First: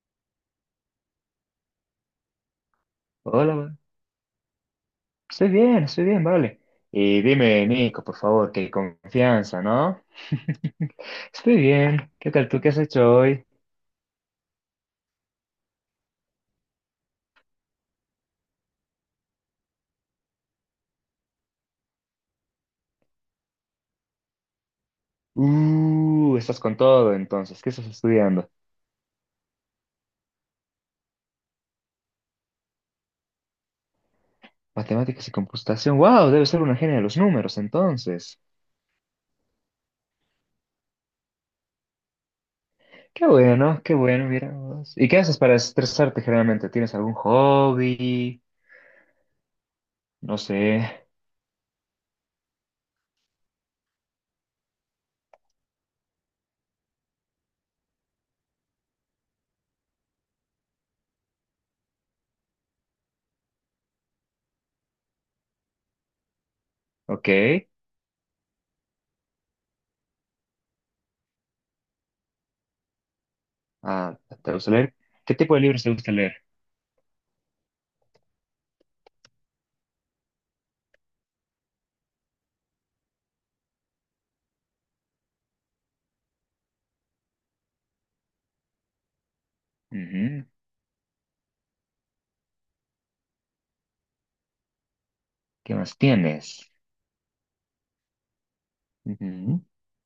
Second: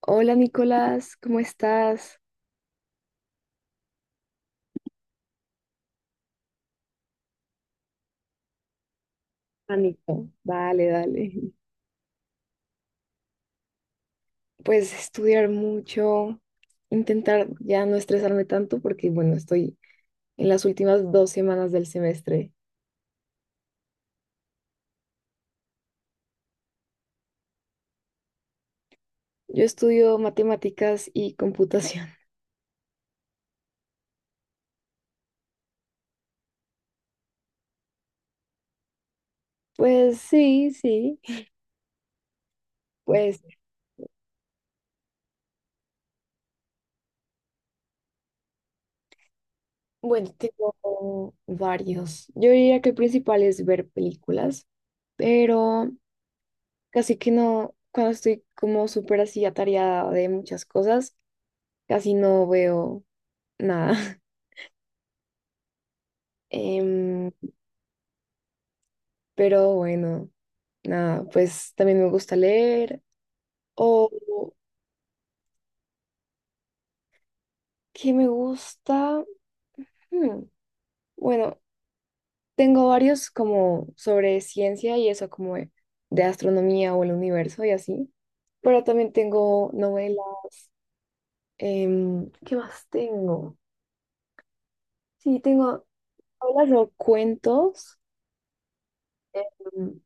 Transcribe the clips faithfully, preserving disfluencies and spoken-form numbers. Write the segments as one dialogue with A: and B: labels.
A: Hola Nicolás, ¿cómo estás?
B: Hola, ma. Estoy bien, estoy bien, vale. Y dime, Nico, por favor, qué confianza,
A: Ah,
B: ¿no?
A: Nico, dale, dale.
B: Estoy bien. ¿Qué tal tú? ¿Qué has hecho hoy?
A: Pues estudiar mucho, intentar ya no estresarme tanto porque bueno, estoy en las últimas dos semanas del semestre.
B: Uh, estás con todo, entonces. ¿Qué estás estudiando?
A: Yo estudio matemáticas y computación.
B: Matemáticas y computación. ¡Wow! Debe ser una genia de los números, entonces.
A: Pues sí, sí.
B: Qué
A: Pues
B: bueno, qué bueno, mira vos. ¿Y qué haces para estresarte generalmente? ¿Tienes algún hobby?
A: bueno,
B: No sé.
A: tengo varios. Yo diría que el principal es ver películas, pero casi que no, cuando estoy como súper así atareada de muchas cosas, casi no veo. Nada.
B: Ok.
A: Em, pero bueno, nada, pues también me gusta leer. O
B: Ah, ¿te gusta leer? ¿Qué tipo de libros te gusta leer?
A: qué me gusta. Hmm, bueno, tengo varios como sobre ciencia y eso, como de, de astronomía o el universo y así. Pero también tengo novelas.
B: Ujú.
A: Em, ¿qué más tengo? Sí,
B: ¿Qué
A: tengo
B: más
A: novelas
B: tienes?
A: o cuentos.
B: Ujú.
A: Mm,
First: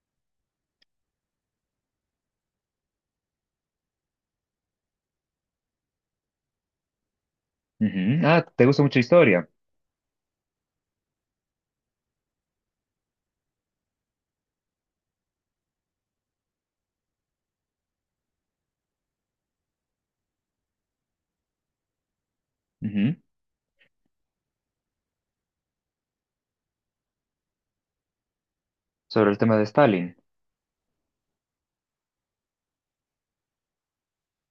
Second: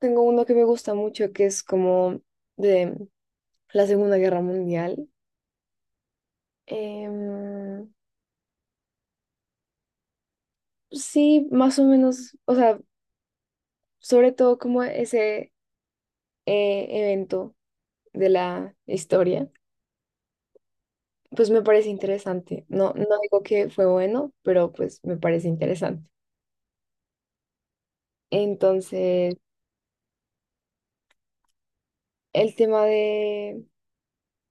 A: tengo uno que me gusta mucho que es como de la Segunda Guerra Mundial. Em,
B: Ujú. Ah, ¿te gusta mucho historia?
A: Sí, más o menos, o sea, sobre todo como ese eh, evento de la historia, pues me parece interesante. No,
B: Ujú.
A: no digo que fue bueno, pero pues me parece interesante.
B: Sobre
A: Entonces,
B: el tema de Stalin.
A: el tema de,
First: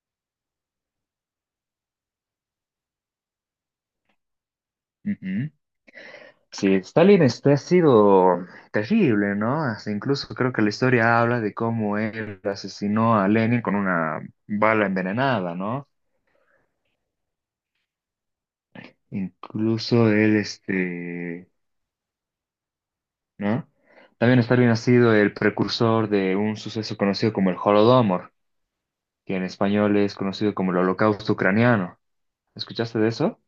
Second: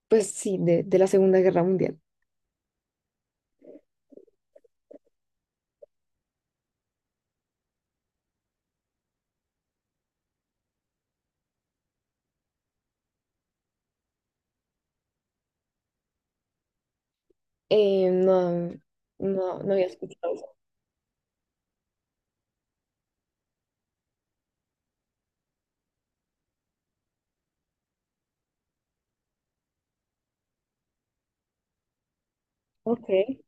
A: pues sí, de, de la Segunda Guerra Mundial.
B: Ujú. Sí, Stalin este ha sido terrible, ¿no? Hasta incluso creo que la historia habla de cómo él asesinó a Lenin con una bala envenenada, ¿no?
A: Eh, no, no, no había
B: Incluso
A: escuchado
B: él,
A: eso.
B: este, ¿no? También Stalin ha sido el precursor de un suceso conocido como el Holodomor, que en español es conocido como el Holocausto Ucraniano. ¿Escuchaste
A: Ok.
B: de eso?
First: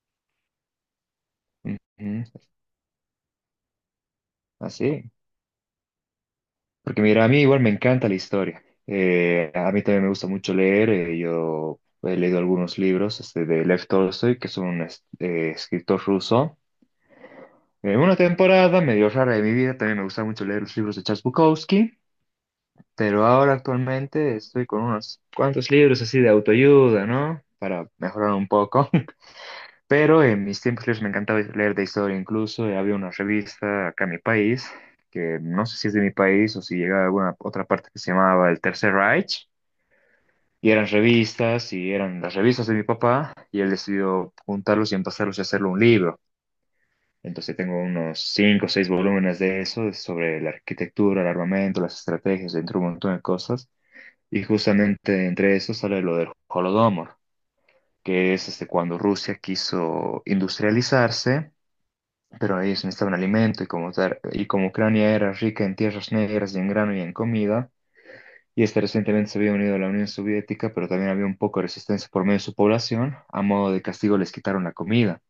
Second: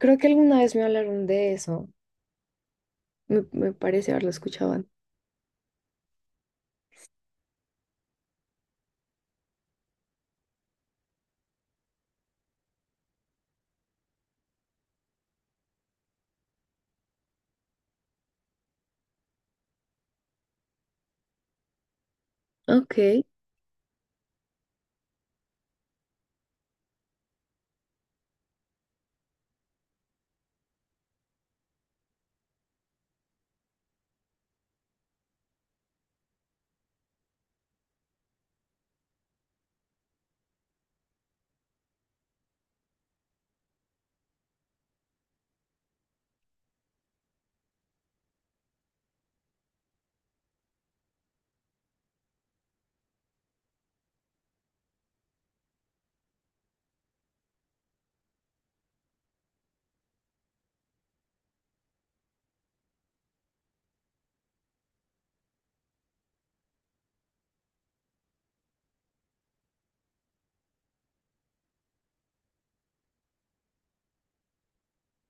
A: Creo que alguna vez me hablaron de eso.
B: Ujú.
A: Me, me parece haberlo escuchado antes.
B: Así. Porque mira, a mí igual me encanta la historia. Eh, a mí también me gusta mucho leer. Eh, yo he leído algunos libros este, de Lev Tolstoy, que es un es- eh, escritor ruso. En una temporada medio rara de mi vida también me gusta mucho leer los libros de Charles Bukowski,
A: Ok.
B: pero ahora actualmente estoy con unos cuantos libros así de autoayuda, ¿no? Para mejorar un poco. Pero en mis tiempos libres me encantaba leer de historia, incluso eh, había una revista acá en mi país, que no sé si es de mi país o si llega de alguna otra parte que se llamaba El Tercer Reich, y eran revistas, y eran las revistas de mi papá, y él decidió juntarlos y empezarlos a hacerlo un libro. Entonces tengo unos cinco o seis volúmenes de eso, de- sobre la arquitectura, el armamento, las estrategias, entre un montón de cosas, y justamente entre eso sale lo del Holodomor, que es este, cuando Rusia quiso industrializarse pero ellos necesitaban alimento y como, tar- y como Ucrania era rica en tierras negras y en grano y en comida, y este recientemente se había unido a la Unión Soviética, pero también había un poco de resistencia por medio de su población, a modo de castigo les quitaron la comida.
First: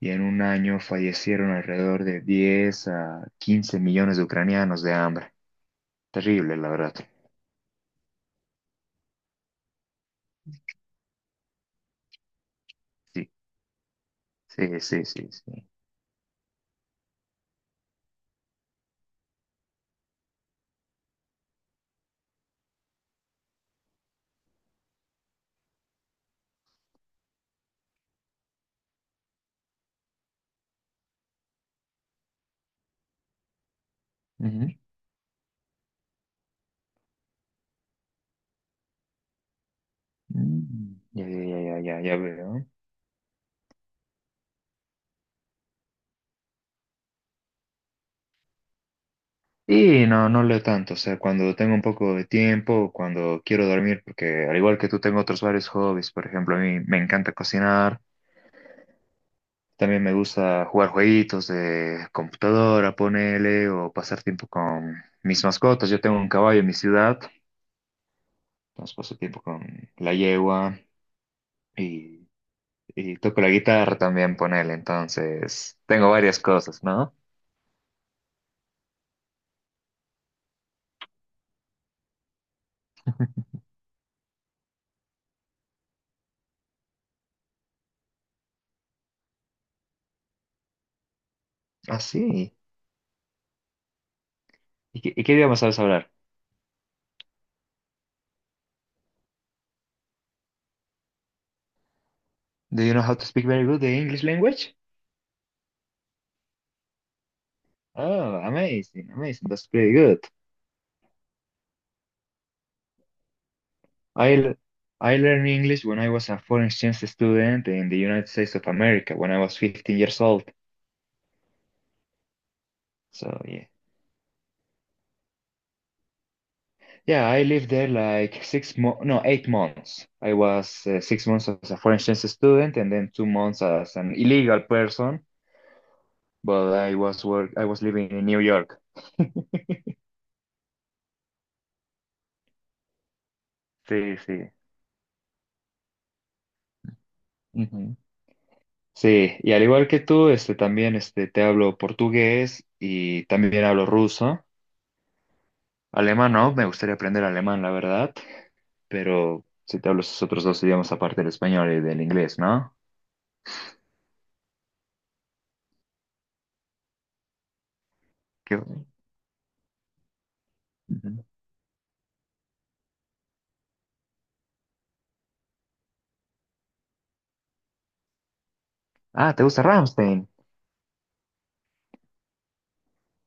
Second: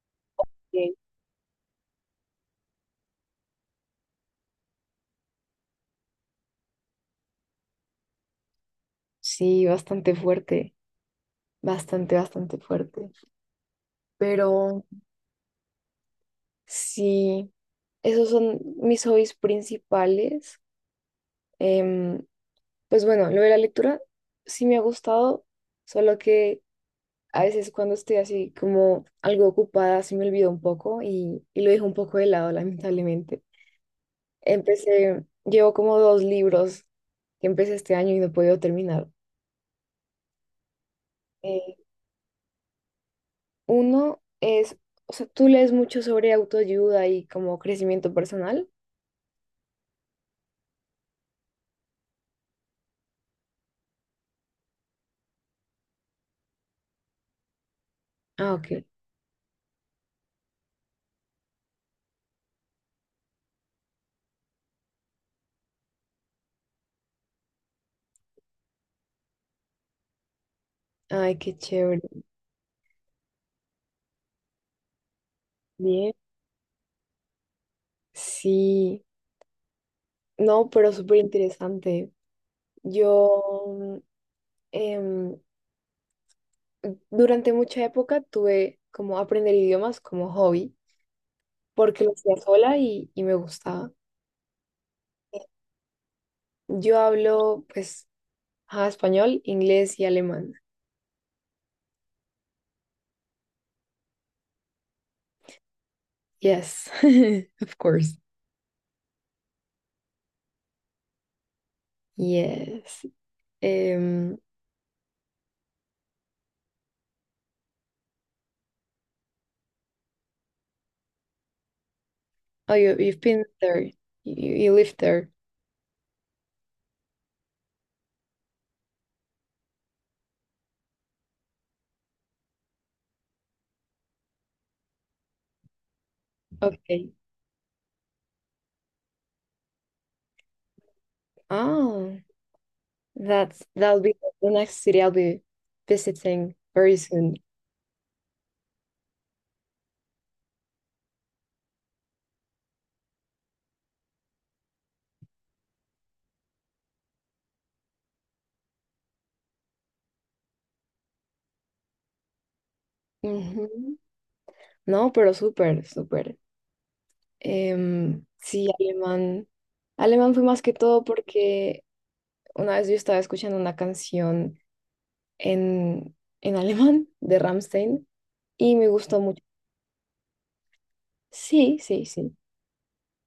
B: Y en un año
A: Bien.
B: fallecieron alrededor de diez a quince millones de ucranianos de hambre. Terrible, la verdad.
A: Sí, bastante fuerte. Bastante, bastante fuerte.
B: Sí, sí,
A: Pero
B: sí, sí, sí.
A: sí, esos son mis hobbies principales. Em, pues bueno, lo de la lectura sí me ha gustado, solo que a veces cuando estoy así como algo ocupada se me olvida un poco y, y lo dejo un poco de lado, lamentablemente.
B: Ujú.
A: Empecé, llevo como dos libros que empecé este año y no he podido terminar.
B: Mm. Ya, ya, ya,
A: Eh,
B: ya, ya, ya veo.
A: uno es, o sea, tú lees mucho sobre autoayuda y como crecimiento personal.
B: Y no, no leo tanto, o sea, cuando tengo un poco de tiempo, cuando quiero dormir, porque al igual que tú tengo otros varios hobbies, por ejemplo, a mí me encanta cocinar,
A: Ah, ok.
B: también me gusta jugar jueguitos de computadora, ponele, o pasar tiempo con mis mascotas. Yo tengo un caballo en mi ciudad, entonces paso tiempo con la yegua
A: Ay, qué chévere.
B: y, y toco la guitarra también, ponele, entonces tengo varias cosas, ¿no?
A: Sí, no, pero súper interesante. Yo mm, em, durante mucha época tuve como aprender idiomas como hobby,
B: Ah,
A: porque lo hacía
B: sí.
A: sola y, y me gustaba.
B: ¿Y qué, y qué idioma sabes hablar?
A: Yo hablo pues ajá, español, inglés y alemán.
B: Do you know how to speak very good the English language?
A: Yes, of course.
B: Oh, amazing, amazing. That's pretty good.
A: Yes.
B: I
A: um
B: l- I learned English when I was a foreign exchange student in the United States of America when I was fifteen years old.
A: oh, you, you've
B: So
A: been
B: yeah,
A: there. You, you live there.
B: yeah. I lived there like six mo no, eight months. I was uh, six months as a foreign exchange student and then two months as an illegal person. But I
A: Okay.
B: was work I was living in New York.
A: Oh, that's that'll be
B: Sí,
A: the
B: sí.
A: next city I'll be visiting very soon.
B: Ujú. Sí, y al igual que tú, este, también este, te hablo portugués y también hablo ruso. Alemán no, me gustaría aprender alemán, la verdad, pero si te hablo esos otros dos idiomas aparte del español y del inglés, ¿no?
A: Ujú. No, pero súper, súper. Em,
B: ¿Qué-
A: sí, alemán. Alemán fue más que todo
B: Ujú.
A: porque una vez yo estaba escuchando una canción en, en alemán de Rammstein y me gustó
B: Ah,
A: mucho.
B: ¿te gusta Rammstein?
A: Sí, sí, sí.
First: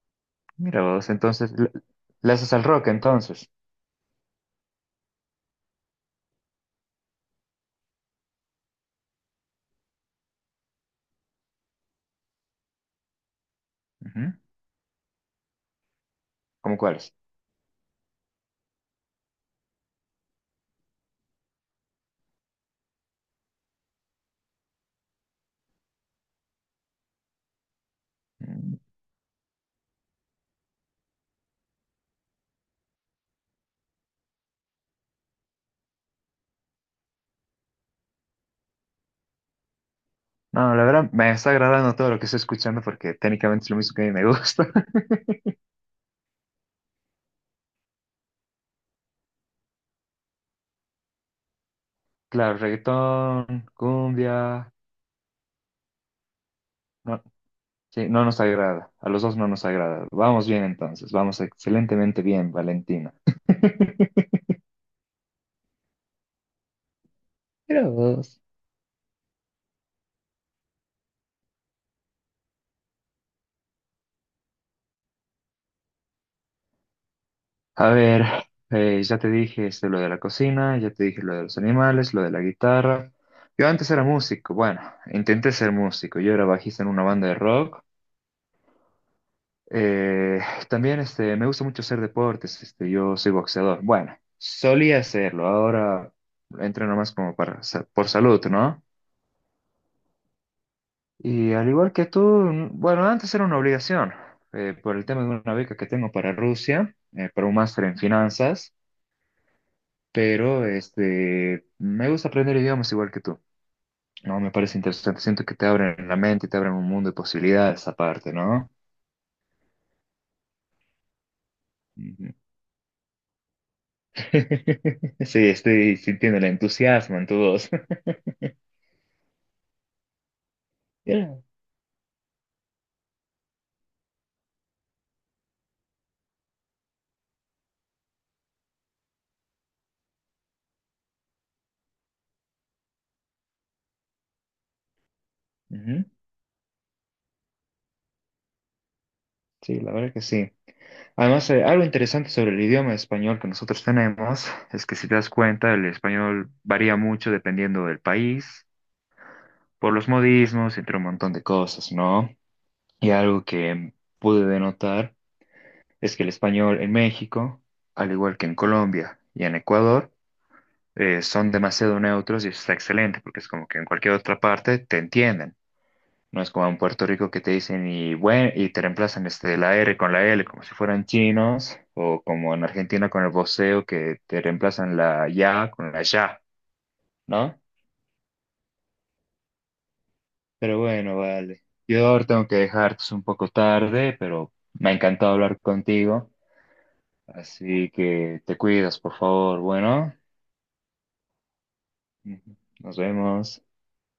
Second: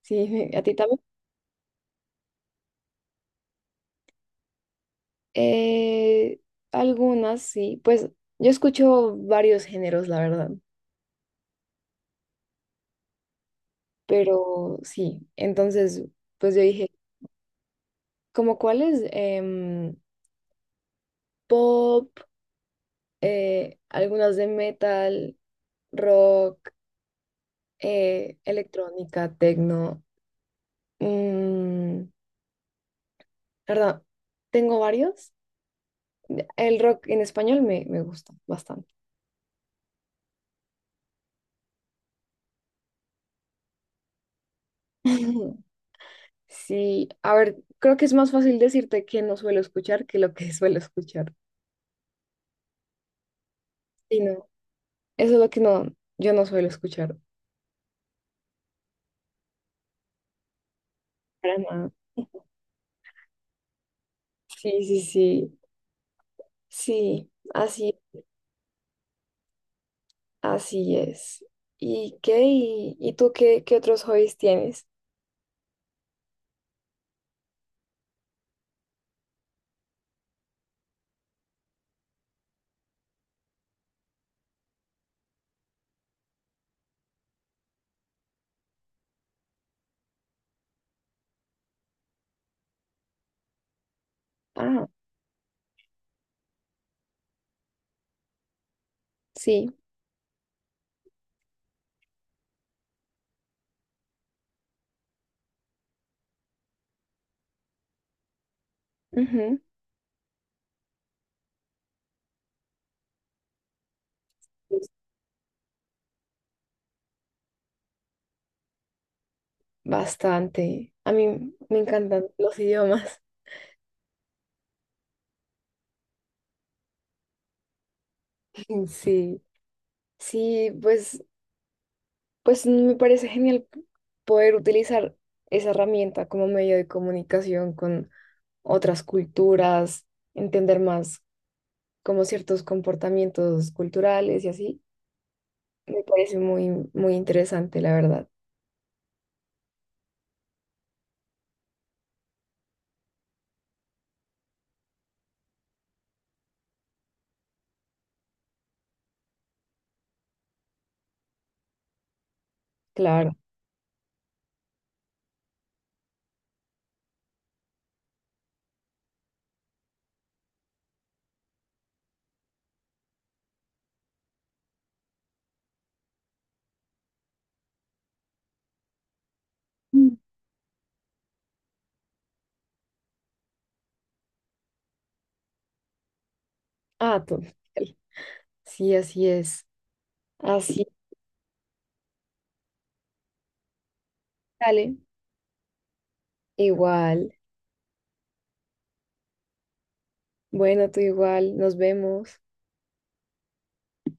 A: Sí, me- a ti
B: Mira
A: también.
B: vos, entonces, le, le haces al rock entonces.
A: Eh, algunas, sí. Pues yo escucho varios géneros, la verdad.
B: Ujú.
A: Pero sí, entonces, pues yo
B: ¿Cómo
A: dije,
B: cuáles?
A: ¿como cuáles? Em, pop. eh, algunas de metal, rock, eh,
B: Mm,
A: electrónica, techno. Mm, la verdad, tengo varios. El rock en español me, me gusta bastante.
B: no, la verdad me está agradando todo lo que estoy escuchando porque técnicamente es lo mismo que a mí me gusta.
A: Sí, a ver, creo que es más fácil decirte que no suelo escuchar que lo que suelo escuchar.
B: Claro, reggaetón,
A: Sí, no,
B: cumbia,
A: eso es lo que no, yo no suelo escuchar
B: no, sí, no nos agrada, a los dos no nos agrada. Vamos bien entonces, vamos
A: para nada.
B: excelentemente bien, Valentina.
A: Sí, sí, sí, sí,
B: Mira
A: así,
B: vos.
A: así es. ¿Y qué? ¿Y, y tú qué, qué otros hobbies tienes?
B: A ver, eh, ya te dije este, lo de la cocina, ya te dije lo de los animales, lo de la guitarra. Yo antes era músico, bueno, intenté ser músico, yo era bajista en una banda de rock. Eh, también este, me gusta mucho hacer deportes, este, yo soy boxeador. Bueno,
A: Ah,
B: solía hacerlo, ahora entreno más como para, sa- por salud, ¿no?
A: sí,
B: Y al igual que tú, mm, bueno, antes era una obligación, eh, por el tema de una beca que tengo para Rusia, eh, para un máster en finanzas.
A: ujú,
B: Pero este, me gusta aprender idiomas igual que tú. No, me parece interesante. Siento que te abren la mente, y te abren un mundo de posibilidades aparte, ¿no?
A: bastante. A mí me encantan
B: Ujú.
A: los idiomas.
B: Sí, estoy sintiendo el entusiasmo en tu voz.
A: Sí, sí, pues,
B: Yeah.
A: pues me parece genial poder utilizar esa herramienta como medio de comunicación con otras culturas, entender más como ciertos comportamientos culturales y así. Me
B: Ujú.
A: parece muy, muy interesante, la verdad.
B: Sí, la verdad que sí. Además, eh, algo interesante sobre el idioma español que nosotros tenemos es que si te das cuenta, el español varía mucho dependiendo del país, por los modismos, entre un montón de cosas, ¿no? Y
A: Claro.
B: algo que pude denotar. Es que el español en México, al igual que en Colombia y en Ecuador, eh, son demasiado neutros y eso está excelente, porque es como que en cualquier otra parte te entienden. No es como en Puerto Rico que te dicen y bueno, y te reemplazan este, la R con
A: Mm.
B: la L como si fueran chinos, o como en Argentina con el voceo que te reemplazan la ya con la ya,
A: Ah, total.
B: ¿no?
A: Sí, así es.
B: Pero
A: Así
B: bueno, vale. Yo ahora tengo que dejar, que es un poco tarde, pero me ha
A: sale.
B: encantado hablar contigo.
A: Igual.
B: Así que te cuidas, por favor. Bueno.
A: Bueno, tú igual, nos vemos.
B: Ujú. Nos vemos.